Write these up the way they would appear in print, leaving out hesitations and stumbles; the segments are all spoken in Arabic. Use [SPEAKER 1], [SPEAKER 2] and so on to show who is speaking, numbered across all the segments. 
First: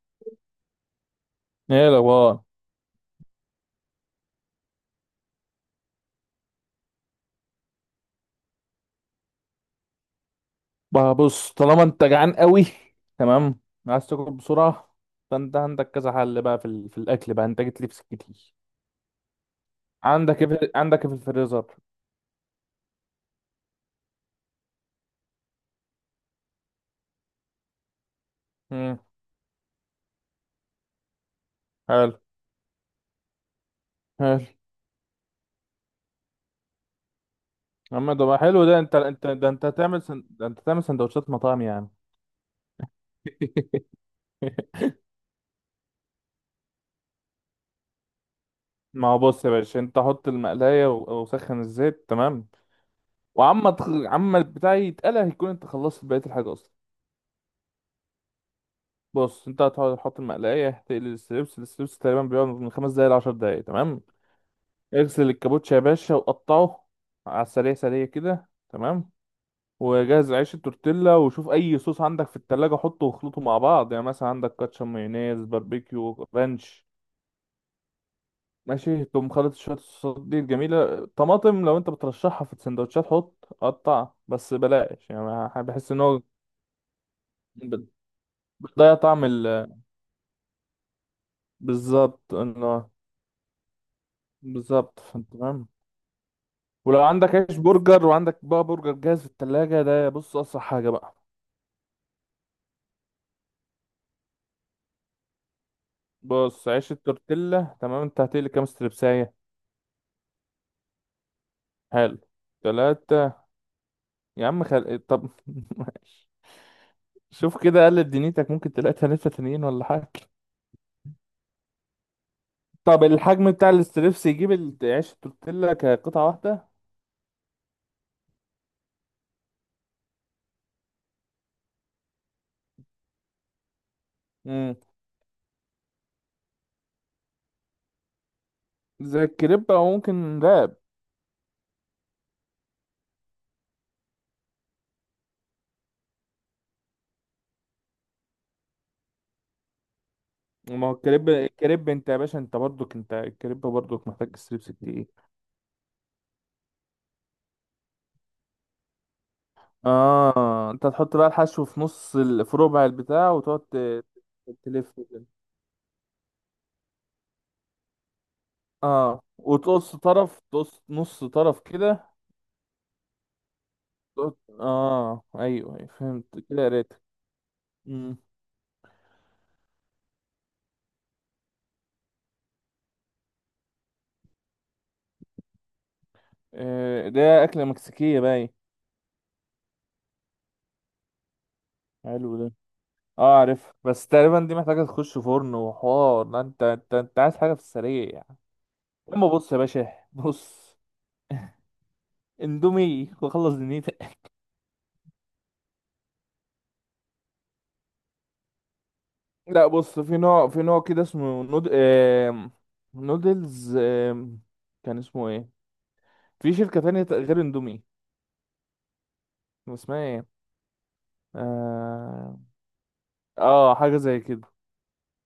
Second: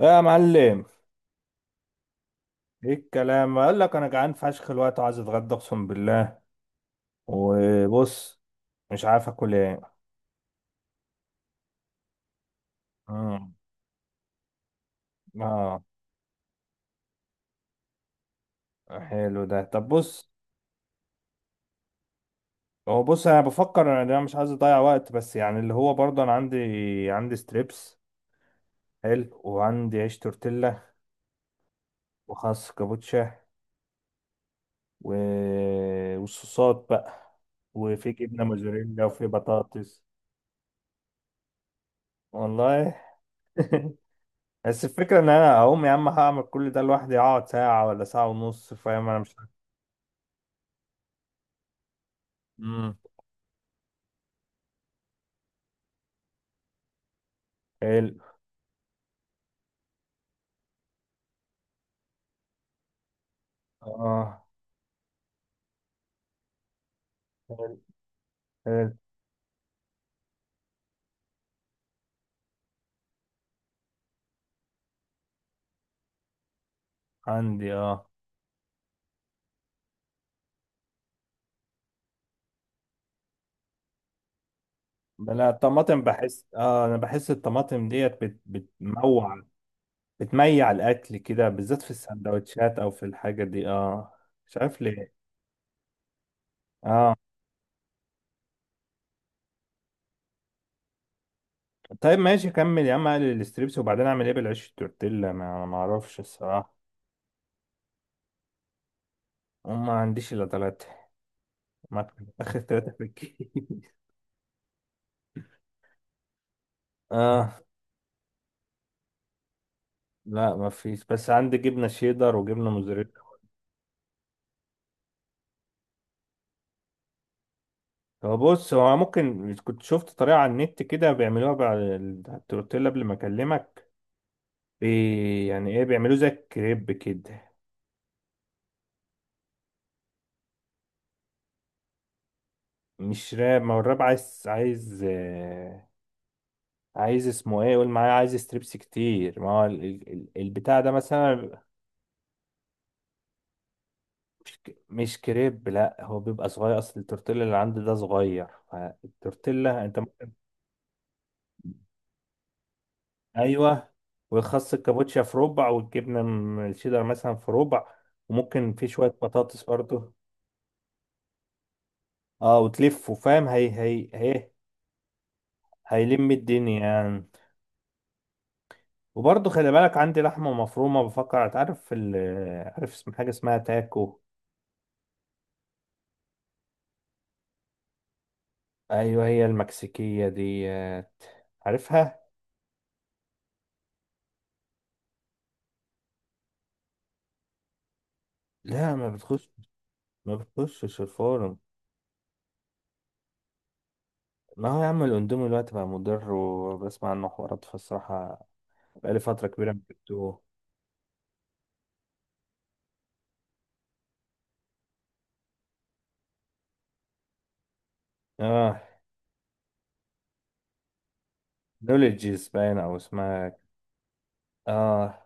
[SPEAKER 1] يا معلم،
[SPEAKER 2] ايه الاخبار؟
[SPEAKER 1] ايه الكلام؟ اقول لك انا جعان فشخ الوقت وعايز اتغدى اقسم بالله. وبص، مش عارف اكل ايه.
[SPEAKER 2] بقى بص، طالما انت جعان قوي،
[SPEAKER 1] امم.
[SPEAKER 2] تمام، عايز تاكل بسرعه، فانت
[SPEAKER 1] اه،
[SPEAKER 2] عندك كذا حل بقى في الاكل بقى. انت جيت لي في سكتي.
[SPEAKER 1] حلو ده. طب بص،
[SPEAKER 2] عندك ايه عندك ايه في الفريزر؟
[SPEAKER 1] هو بص انا بفكر، أنا مش عايز اضيع وقت، بس يعني اللي هو برضه انا عندي ستريبس.
[SPEAKER 2] امم،
[SPEAKER 1] حلو. وعندي عيش تورتيلا،
[SPEAKER 2] حلو
[SPEAKER 1] وخس كابوتشا
[SPEAKER 2] حلو.
[SPEAKER 1] و... والصوصات بقى، وفي
[SPEAKER 2] اما ده بقى
[SPEAKER 1] جبنه
[SPEAKER 2] حلو. ده انت
[SPEAKER 1] موزاريلا، وفي
[SPEAKER 2] انت ده انت
[SPEAKER 1] بطاطس.
[SPEAKER 2] ده انت هتعمل سندوتشات مطاعم يعني.
[SPEAKER 1] والله. بس الفكرة ان انا اقوم يا عم هعمل كل ده لوحدي، اقعد ساعة ولا ساعة ونص،
[SPEAKER 2] ما
[SPEAKER 1] فاهم؟
[SPEAKER 2] هو
[SPEAKER 1] انا مش...
[SPEAKER 2] بص يا باشا، انت حط المقلايه وسخن الزيت، تمام.
[SPEAKER 1] امم.
[SPEAKER 2] عما البتاع يتقلى هيكون انت خلصت بقيه الحاجه اصلا.
[SPEAKER 1] حلو.
[SPEAKER 2] بص، انت هتحط المقلايه تقلي الستريبس. الستريبس تقريبا بيقعد من 5 دقايق لـ10 دقايق، تمام.
[SPEAKER 1] اه.
[SPEAKER 2] اغسل الكابوتشا يا باشا وقطعه على
[SPEAKER 1] حلو،
[SPEAKER 2] السريع، سريع كده،
[SPEAKER 1] حلو.
[SPEAKER 2] تمام. وجهز عيش التورتيلا، وشوف اي صوص عندك في التلاجة حطه واخلطه مع بعض. يعني مثلا عندك كاتشب، مايونيز، باربيكيو، رانش،
[SPEAKER 1] عندي، اه.
[SPEAKER 2] ماشي، تقوم خلط شوية الصوصات دي الجميلة. طماطم لو انت بترشحها في السندوتشات حط قطع بس، بلاش يعني،
[SPEAKER 1] لا،
[SPEAKER 2] أنا بحس ان
[SPEAKER 1] الطماطم
[SPEAKER 2] هو
[SPEAKER 1] بحس، اه، انا بحس الطماطم
[SPEAKER 2] بت-
[SPEAKER 1] ديت
[SPEAKER 2] بتضيع طعم
[SPEAKER 1] بتموع،
[SPEAKER 2] ال...
[SPEAKER 1] بتميع الاكل كده، بالذات في
[SPEAKER 2] بالظبط،
[SPEAKER 1] السندوتشات او
[SPEAKER 2] انه
[SPEAKER 1] في الحاجة دي، اه. مش عارف
[SPEAKER 2] بالظبط،
[SPEAKER 1] ليه.
[SPEAKER 2] فانت تمام. ولو
[SPEAKER 1] اه،
[SPEAKER 2] عندك عيش برجر وعندك بقى برجر جاهز في التلاجة، ده بص أسرع حاجة بقى.
[SPEAKER 1] طيب ماشي كمل يا عم. اقلل الستريبس، وبعدين اعمل ايه بالعيش التورتيلا؟ ما انا ما اعرفش
[SPEAKER 2] بص
[SPEAKER 1] الصراحة.
[SPEAKER 2] عيش التورتيلا، تمام. انت هتقلي كام ستربساية؟
[SPEAKER 1] وما عنديش الا ثلاثة. ما
[SPEAKER 2] حلو.
[SPEAKER 1] اخر ثلاثة في
[SPEAKER 2] تلاتة؟
[SPEAKER 1] الكيس.
[SPEAKER 2] يا عم طب ماشي.
[SPEAKER 1] اه.
[SPEAKER 2] شوف كده قلب دنيتك، ممكن تلاقي تلاتة تانيين ولا حاجة.
[SPEAKER 1] لا ما فيش، بس عندي جبنه شيدر وجبنه
[SPEAKER 2] طب
[SPEAKER 1] موزاريلا.
[SPEAKER 2] الحجم بتاع الستريبس يجيب عيش التورتيلا كقطعة واحدة.
[SPEAKER 1] هو بص، هو ممكن كنت شفت طريقه على النت كده بيعملوها بعد التورتيلا قبل ما اكلمك.
[SPEAKER 2] امم.
[SPEAKER 1] يعني ايه، بيعملوه زي الكريب كده.
[SPEAKER 2] زي الكريب او ممكن راب.
[SPEAKER 1] مش راب، ما هو الراب عايز، عايز اسمه ايه؟ قول معايا. عايز ستريبس كتير، ما هو البتاع
[SPEAKER 2] ما
[SPEAKER 1] ده
[SPEAKER 2] هو الكريب،
[SPEAKER 1] مثلا بيبقى...
[SPEAKER 2] الكريب انت يا باشا، انت برضك، انت الكريب برضك محتاج ستريبس كتير.
[SPEAKER 1] مش كريب، لا هو بيبقى صغير، اصل التورتيلا اللي عندي ده صغير، فالتورتيلا انت...
[SPEAKER 2] اه، انت تحط بقى الحشو في في ربع البتاع،
[SPEAKER 1] ايوه. ويخص
[SPEAKER 2] تلف
[SPEAKER 1] الكابوتشا
[SPEAKER 2] كده.
[SPEAKER 1] في ربع، والجبنه الشيدر مثلا في ربع. وممكن في شويه
[SPEAKER 2] اه،
[SPEAKER 1] بطاطس
[SPEAKER 2] وتقص
[SPEAKER 1] برضه.
[SPEAKER 2] طرف، تقص نص طرف كده.
[SPEAKER 1] اه، وتلفه فاهم، هي هي
[SPEAKER 2] تقعد-
[SPEAKER 1] هي
[SPEAKER 2] اه، ايوه، أيوة،
[SPEAKER 1] هيلم
[SPEAKER 2] فهمت كده
[SPEAKER 1] الدنيا
[SPEAKER 2] قريت.
[SPEAKER 1] يعني.
[SPEAKER 2] امم.
[SPEAKER 1] وبرضه خلي بالك، عندي لحمه مفرومه، بفكر. تعرف ال... عارف اسم حاجه اسمها تاكو؟
[SPEAKER 2] آه، ده اكله مكسيكيه، باي
[SPEAKER 1] ايوه، هي المكسيكيه ديت، عارفها.
[SPEAKER 2] حلو ده. اه عارف، بس تقريبا دي محتاجه تخش فرن وحوار، لا انت انت عايز حاجه في السريع يعني.
[SPEAKER 1] لا، ما
[SPEAKER 2] اما
[SPEAKER 1] بتخش،
[SPEAKER 2] بص يا باشا
[SPEAKER 1] ما
[SPEAKER 2] بص،
[SPEAKER 1] بتخشش الفرن.
[SPEAKER 2] اندومي وخلص دنيتك.
[SPEAKER 1] ما هو يا عم الاندومي دلوقتي بقى مضر، وبسمع عنه حوارات، فالصراحه بقالي فتره
[SPEAKER 2] لا
[SPEAKER 1] كبيره ما
[SPEAKER 2] بص، في
[SPEAKER 1] جبتوه.
[SPEAKER 2] نوع، في نوع كده نودلز، كان اسمه ايه؟ في شركه تانية غير اندومي،
[SPEAKER 1] اه،
[SPEAKER 2] اسمها ايه؟ آم...
[SPEAKER 1] نولجيز باين او اسمها.
[SPEAKER 2] اه حاجه زي كده.
[SPEAKER 1] اه،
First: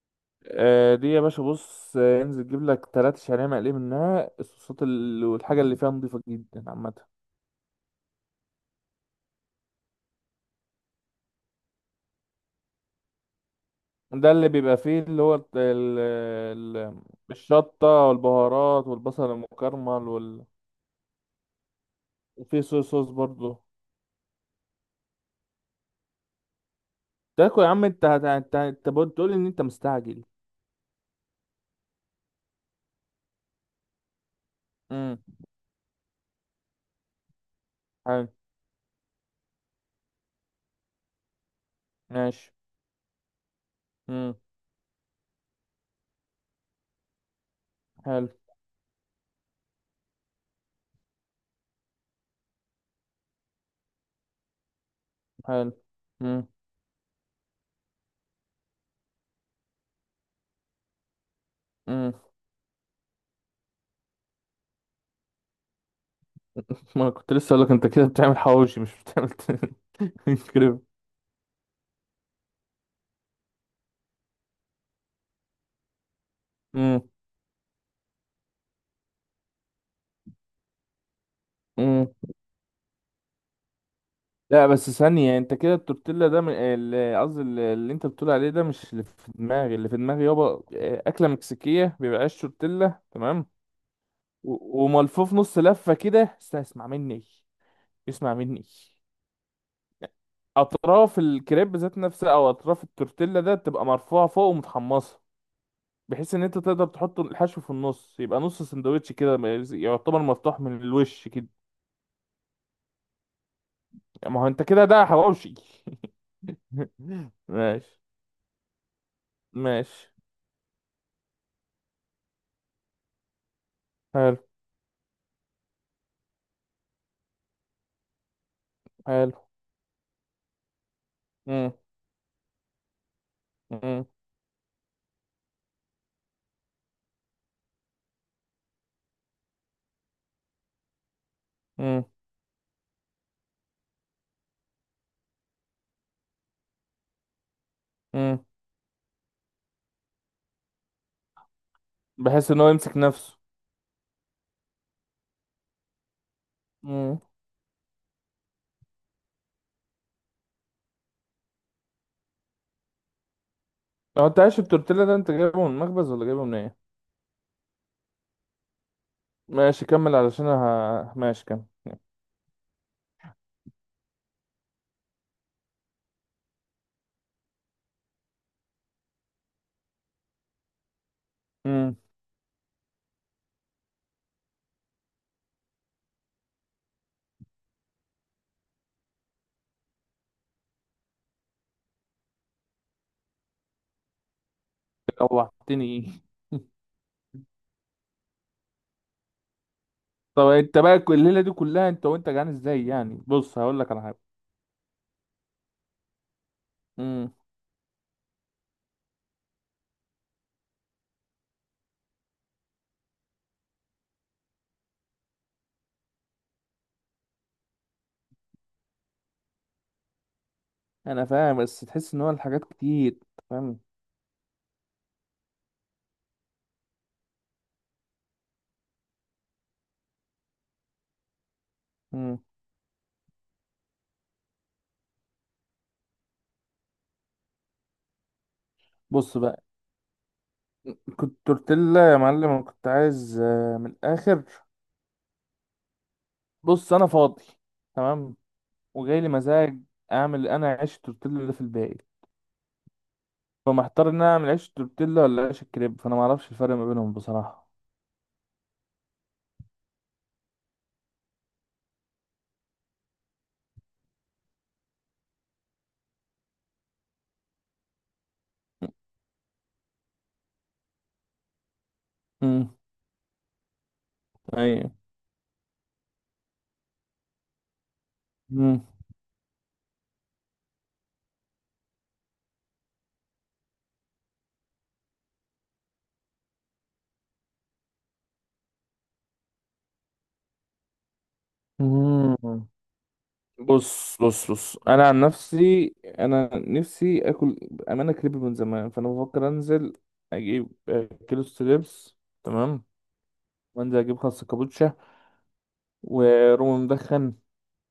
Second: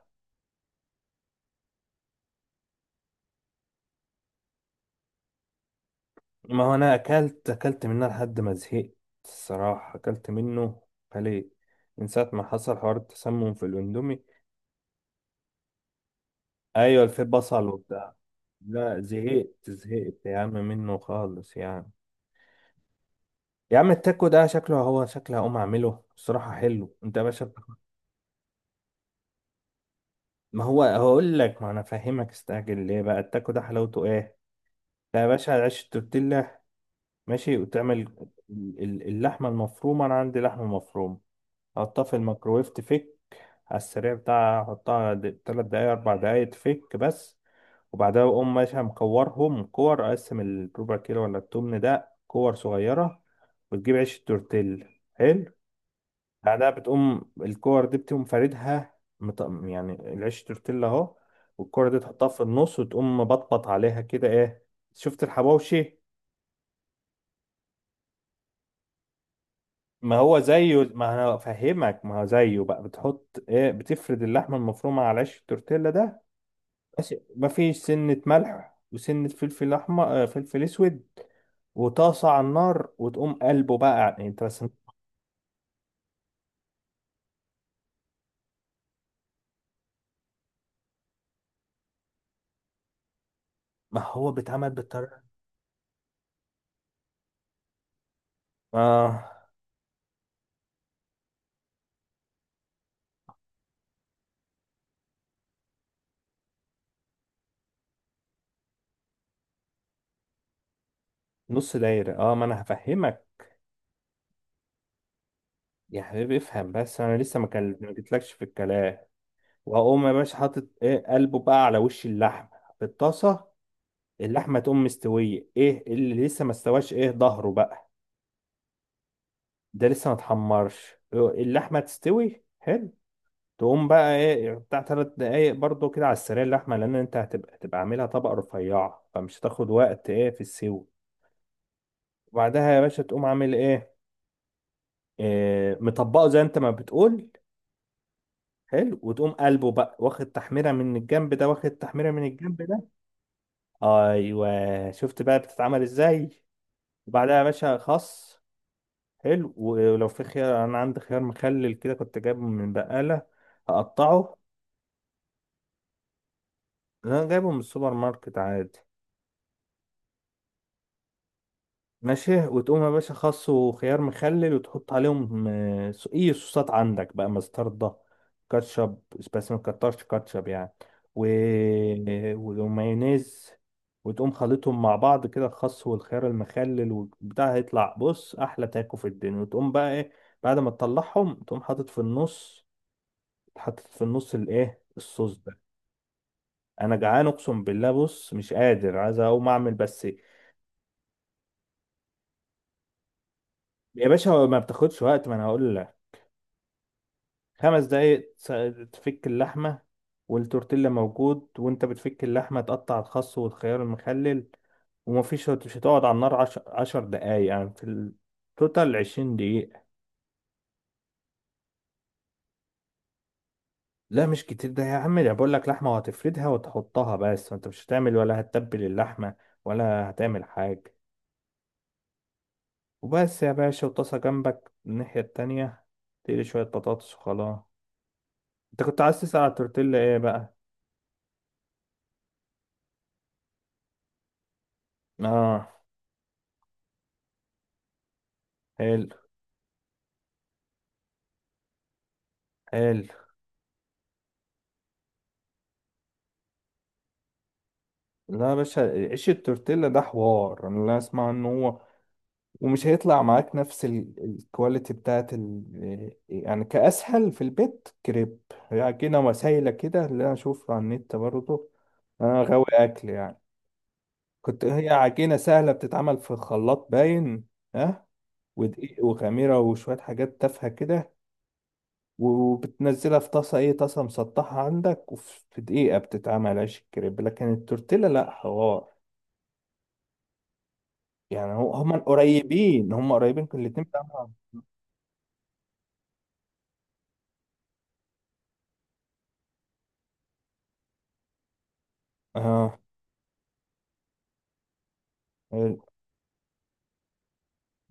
[SPEAKER 2] آه دي يا باشا، بص انزل جيب لك 3 شعريه مقليه منها. والحاجه اللي فيها نضيفه
[SPEAKER 1] ما
[SPEAKER 2] جدا
[SPEAKER 1] هو
[SPEAKER 2] عامه.
[SPEAKER 1] انا اكلت اكلت منها لحد ما زهقت. الصراحه اكلت منه، عليه، من ساعه ما حصل حوار التسمم في الاندومي.
[SPEAKER 2] ده اللي بيبقى فيه اللي هو
[SPEAKER 1] ايوه، الفي بصل
[SPEAKER 2] الشطه
[SPEAKER 1] وبتاع.
[SPEAKER 2] والبهارات
[SPEAKER 1] لا،
[SPEAKER 2] والبصل
[SPEAKER 1] زهقت
[SPEAKER 2] المكرمل
[SPEAKER 1] زهقت يا عم منه خالص يعني.
[SPEAKER 2] وفيه صويا صوص برضه.
[SPEAKER 1] يا عم التاكو ده شكله، هو شكله هقوم اعمله الصراحه. حلو، انت يا باشا
[SPEAKER 2] تاكل يا
[SPEAKER 1] بتاخد-
[SPEAKER 2] عم، انت بتقول ان انت مستعجل.
[SPEAKER 1] ما هو هقول لك، ما انا فاهمك. استعجل ليه بقى؟ التاكو ده حلاوته ايه.
[SPEAKER 2] امم.
[SPEAKER 1] ده يا باشا عيش تورتيلا، ماشي، وتعمل
[SPEAKER 2] حلو.
[SPEAKER 1] اللحمه المفرومه. انا عندي لحمه مفرومه، حطها في
[SPEAKER 2] ماشي.
[SPEAKER 1] الميكروويف تفك، على السريع
[SPEAKER 2] امم.
[SPEAKER 1] بتاعها. حطها 3 دقايق، 4 دقايق، تفك بس. وبعدها
[SPEAKER 2] حلو
[SPEAKER 1] أقوم ماشي مكورهم كور، أقسم الربع كيلو ولا التمن ده كور صغيرة، وتجيب عيش التورتيل. حلو.
[SPEAKER 2] حلو. امم.
[SPEAKER 1] بعدها بتقوم الكور دي بتقوم فاردها، يعني العيش التورتيل أهو، والكورة دي
[SPEAKER 2] امم.
[SPEAKER 1] تحطها في النص، وتقوم بطبط عليها كده. إيه، شفت الحواوشي؟
[SPEAKER 2] ما كنت لسه اقول لك انت كده بتعمل حواوشي، مش بتعمل.
[SPEAKER 1] ما هو
[SPEAKER 2] كريب.
[SPEAKER 1] زيه، ما انا افهمك، ما هو زيه بقى. بتحط ايه؟ بتفرد اللحمه المفرومه على عيش التورتيلا ده، ماشي؟ مفيش سنة ملح وسنة فلفل أحمر، آه، فلفل أسود.
[SPEAKER 2] امم.
[SPEAKER 1] وطاسة على النار، وتقوم قلبه بقى، يعني أنت بس.
[SPEAKER 2] لا بس ثانية، انت كده التورتيلا ده قصدي اللي انت بتقول عليه ده مش اللي في دماغي. اللي في دماغي يابا، اه، أكلة مكسيكية، بيبقى عيش تورتيلا تمام
[SPEAKER 1] ما هو بيتعمل بالطريقة.
[SPEAKER 2] وملفوف نص لفة كده. اسمع مني، اسمع مني،
[SPEAKER 1] آه،
[SPEAKER 2] أطراف الكريب ذات نفسها أو أطراف التورتيلا ده تبقى مرفوعة فوق ومتحمصة، بحيث إن أنت تقدر تحط الحشو في النص. يبقى نص سندوتش كده، يعتبر مفتوح من الوش كده.
[SPEAKER 1] نص دايرة. آه، ما أنا هفهمك
[SPEAKER 2] ما هو أنت كده ده حواوشي.
[SPEAKER 1] يا حبيبي، افهم بس، أنا لسه ما ما
[SPEAKER 2] ماشي،
[SPEAKER 1] جيتلكش في الكلام. وأقوم يا
[SPEAKER 2] ماشي.
[SPEAKER 1] باشا حاطط إيه، قلبه بقى على وش اللحمة في الطاسة.
[SPEAKER 2] حلو
[SPEAKER 1] اللحمة تقوم مستوية، إيه اللي لسه ما استواش؟ إيه، ظهره بقى
[SPEAKER 2] حلو.
[SPEAKER 1] ده لسه ما اتحمرش، آه،
[SPEAKER 2] مم.
[SPEAKER 1] اللحمة تستوي. حلو. تقوم
[SPEAKER 2] مم.
[SPEAKER 1] بقى ايه، يعني بتاع 3 دقايق برضو كده على السريع اللحمة، لأن أنت هتبقى عاملها طبقة رفيعة، فمش هتاخد وقت، ايه، في السوى.
[SPEAKER 2] مم.
[SPEAKER 1] وبعدها يا باشا تقوم عامل ايه، إيه، مطبقه زي أنت ما بتقول.
[SPEAKER 2] مم.
[SPEAKER 1] حلو. وتقوم قلبه بقى، واخد تحميرة من الجنب ده، واخد تحميرة من
[SPEAKER 2] بحيث ان
[SPEAKER 1] الجنب
[SPEAKER 2] هو
[SPEAKER 1] ده.
[SPEAKER 2] يمسك نفسه.
[SPEAKER 1] أيوه، شفت بقى بتتعمل ازاي؟
[SPEAKER 2] مم.
[SPEAKER 1] وبعدها يا باشا خس. حلو، ولو في خيار، أنا عندي خيار مخلل كده كنت جايبه من بقالة،
[SPEAKER 2] هو
[SPEAKER 1] هقطعه.
[SPEAKER 2] انت عايش التورتيلا ده انت جايبه من المخبز ولا جايبه من ايه؟
[SPEAKER 1] أنا جايبه من السوبر ماركت عادي.
[SPEAKER 2] ماشي كمل، ماشي كمل.
[SPEAKER 1] ماشي، وتقوم يا باشا خس وخيار مخلل، وتحط عليهم، آه، اي صوصات عندك بقى، مستردة، كاتشب، بس ما تكترش كاتشب يعني، و...
[SPEAKER 2] امم.
[SPEAKER 1] ومايونيز. وتقوم خلطهم مع بعض كده، الخس والخيار المخلل والبتاع، هيطلع بص احلى تاكو في الدنيا. وتقوم بقى ايه بعد ما تطلعهم، تقوم حاطط في النص. الايه، الصوص ده.
[SPEAKER 2] روحتني.
[SPEAKER 1] انا جعان اقسم بالله، بص مش قادر، عايز اقوم اعمل بس.
[SPEAKER 2] طب انت بقى كل الليله دي كلها انت وانت جعان ازاي يعني؟ بص هقول لك على
[SPEAKER 1] يا
[SPEAKER 2] حاجه.
[SPEAKER 1] باشا، ما بتاخدش وقت، ما انا هقول لك.
[SPEAKER 2] امم.
[SPEAKER 1] 5 دقايق تفك اللحمة، والتورتيلا موجود. وانت بتفك اللحمة، تقطع الخس والخيار المخلل. ومفيش، مش هتقعد على النار 10 دقايق يعني. في التوتال 20 دقيقة.
[SPEAKER 2] انا فاهم، بس تحس ان هو الحاجات كتير انت، فاهم.
[SPEAKER 1] لا، مش كتير ده يا عم، ده بقول لك لحمة وهتفردها وتحطها بس، انت مش هتعمل ولا هتتبل اللحمة، ولا هتعمل حاجة.
[SPEAKER 2] امم.
[SPEAKER 1] وبس يا باشا، وطاسة جنبك الناحية التانية، تقلي شوية بطاطس، وخلاص. انت كنت عايز
[SPEAKER 2] بص
[SPEAKER 1] تسأل على
[SPEAKER 2] بقى،
[SPEAKER 1] التورتيلا ايه بقى؟
[SPEAKER 2] كنت تورتيلا يا معلم، انا كنت عايز من الاخر.
[SPEAKER 1] اه.
[SPEAKER 2] بص انا فاضي، تمام،
[SPEAKER 1] حلو،
[SPEAKER 2] وجاي لي مزاج اعمل انا عيش تورتيلا اللي في الباقي.
[SPEAKER 1] حلو.
[SPEAKER 2] فمحتار ان انا اعمل عيش تورتيلا ولا عيش الكريب، فانا ما اعرفش الفرق ما بينهم بصراحه.
[SPEAKER 1] لا يا باشا، عيش التورتيلا ده حوار، انا لا اسمع ان هو ومش هيطلع معاك نفس الكواليتي بتاعت ال... آه، يعني كاسهل في البيت كريب، يعني كده. وسايله كده اللي انا اشوفها على النت برضه، انا غاوي
[SPEAKER 2] امم.
[SPEAKER 1] اكل يعني. كنت هي
[SPEAKER 2] ايوه.
[SPEAKER 1] عجينه سهله، بتتعمل في الخلاط باين. ها.
[SPEAKER 2] امم.
[SPEAKER 1] ودقيق وخميره وشويه حاجات تافهه كده، وبتنزلها في طاسه، ايه، طاسه مسطحه عندك، وفي دقيقه بتتعمل عيش الكريب. لكن التورتيلا لا حوار يعني. هو هم
[SPEAKER 2] أمم.
[SPEAKER 1] قريبين، هم قريبين، كل الاتنين بتاع
[SPEAKER 2] بص
[SPEAKER 1] بعض.
[SPEAKER 2] بص بص انا عن نفسي انا نفسي اكل امانه كريب من زمان، فانا بفكر انزل اجيب كيلو ستريبس،
[SPEAKER 1] اه،
[SPEAKER 2] تمام، وانزل اجيب خس كابوتشا
[SPEAKER 1] ال-
[SPEAKER 2] ورومي مدخن.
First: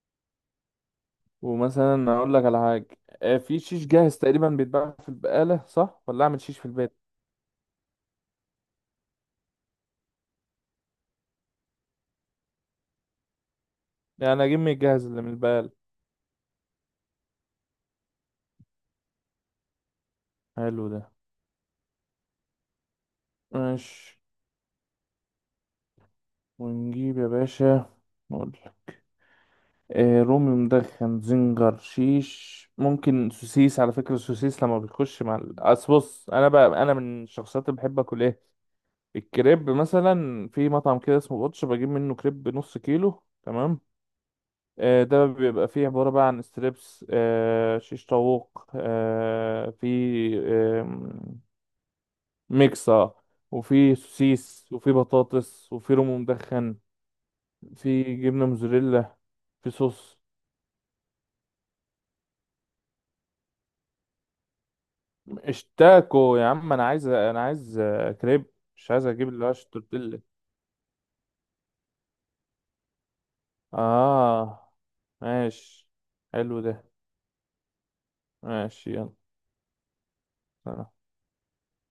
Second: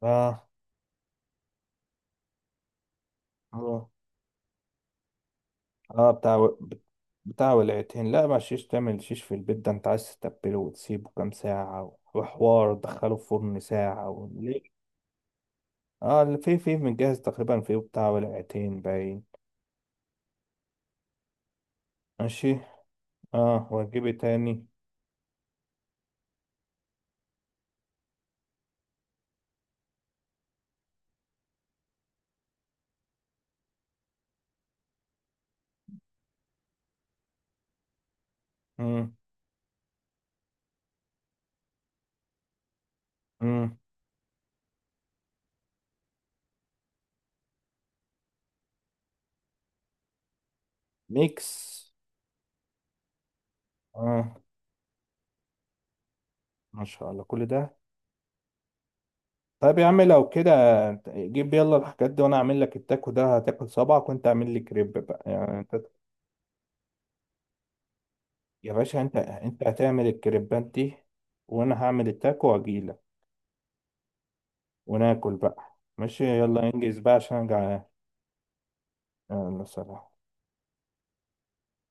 [SPEAKER 1] اه
[SPEAKER 2] ومثلا اقول لك على حاجه، في شيش
[SPEAKER 1] اه
[SPEAKER 2] جاهز تقريبا بيتباع في البقاله، صح؟
[SPEAKER 1] اه
[SPEAKER 2] ولا
[SPEAKER 1] بتاع،
[SPEAKER 2] اعمل شيش في البيت؟
[SPEAKER 1] بتاع ولعتين. لا، ما شيش، تعمل شيش في البيت ده؟ انت عايز تتبله وتسيبه كام ساعة، وحوار تدخله في فرن ساعة و...
[SPEAKER 2] يعني اجيب من
[SPEAKER 1] ليه؟
[SPEAKER 2] الجاهز اللي من البقاله.
[SPEAKER 1] اه، اللي في متجهز تقريبا في بتاع ولعتين باين.
[SPEAKER 2] حلو ده.
[SPEAKER 1] ماشي. اه، واجيبه
[SPEAKER 2] ماشي.
[SPEAKER 1] تاني.
[SPEAKER 2] ونجيب يا باشا، نقول لك، آه رومي مدخن، زنجر، شيش، ممكن سوسيس. على فكرة السوسيس لما بيخش مع أصل بص، أنا بقى، أنا من الشخصيات اللي بحب أكل إيه؟
[SPEAKER 1] مم.
[SPEAKER 2] الكريب مثلا في مطعم كده اسمه بوتش بجيب منه كريب نص كيلو،
[SPEAKER 1] مم.
[SPEAKER 2] تمام. آه ده بيبقى فيه عبارة بقى عن ستريبس، آه شيش طاووق، آه في آه
[SPEAKER 1] ميكس.
[SPEAKER 2] ميكسة، وفي
[SPEAKER 1] اه،
[SPEAKER 2] سوسيس، وفي بطاطس، وفي رومي مدخن،
[SPEAKER 1] ما شاء الله كل ده.
[SPEAKER 2] في جبنه موزاريلا، في
[SPEAKER 1] طيب يا عم
[SPEAKER 2] صوص.
[SPEAKER 1] لو كده، جيب يلا الحاجات دي وانا اعمل لك التاكو ده هتاكل صبعك. وانت اعمل لي كريب بقى، يعني
[SPEAKER 2] مش
[SPEAKER 1] انت
[SPEAKER 2] تاكو يا عم، انا عايز، انا عايز كريب،
[SPEAKER 1] يا
[SPEAKER 2] مش
[SPEAKER 1] باشا،
[SPEAKER 2] عايز
[SPEAKER 1] انت
[SPEAKER 2] اجيب اللي هو
[SPEAKER 1] انت هتعمل
[SPEAKER 2] تورتيلا.
[SPEAKER 1] الكريبات دي، وانا هعمل التاكو واجيلك،
[SPEAKER 2] اه.
[SPEAKER 1] وناكل بقى.
[SPEAKER 2] ماشي.
[SPEAKER 1] ماشي،
[SPEAKER 2] حلو
[SPEAKER 1] يلا
[SPEAKER 2] ده.
[SPEAKER 1] انجز بقى عشان انا جعان.
[SPEAKER 2] ماشي يلا.
[SPEAKER 1] يلا سلام.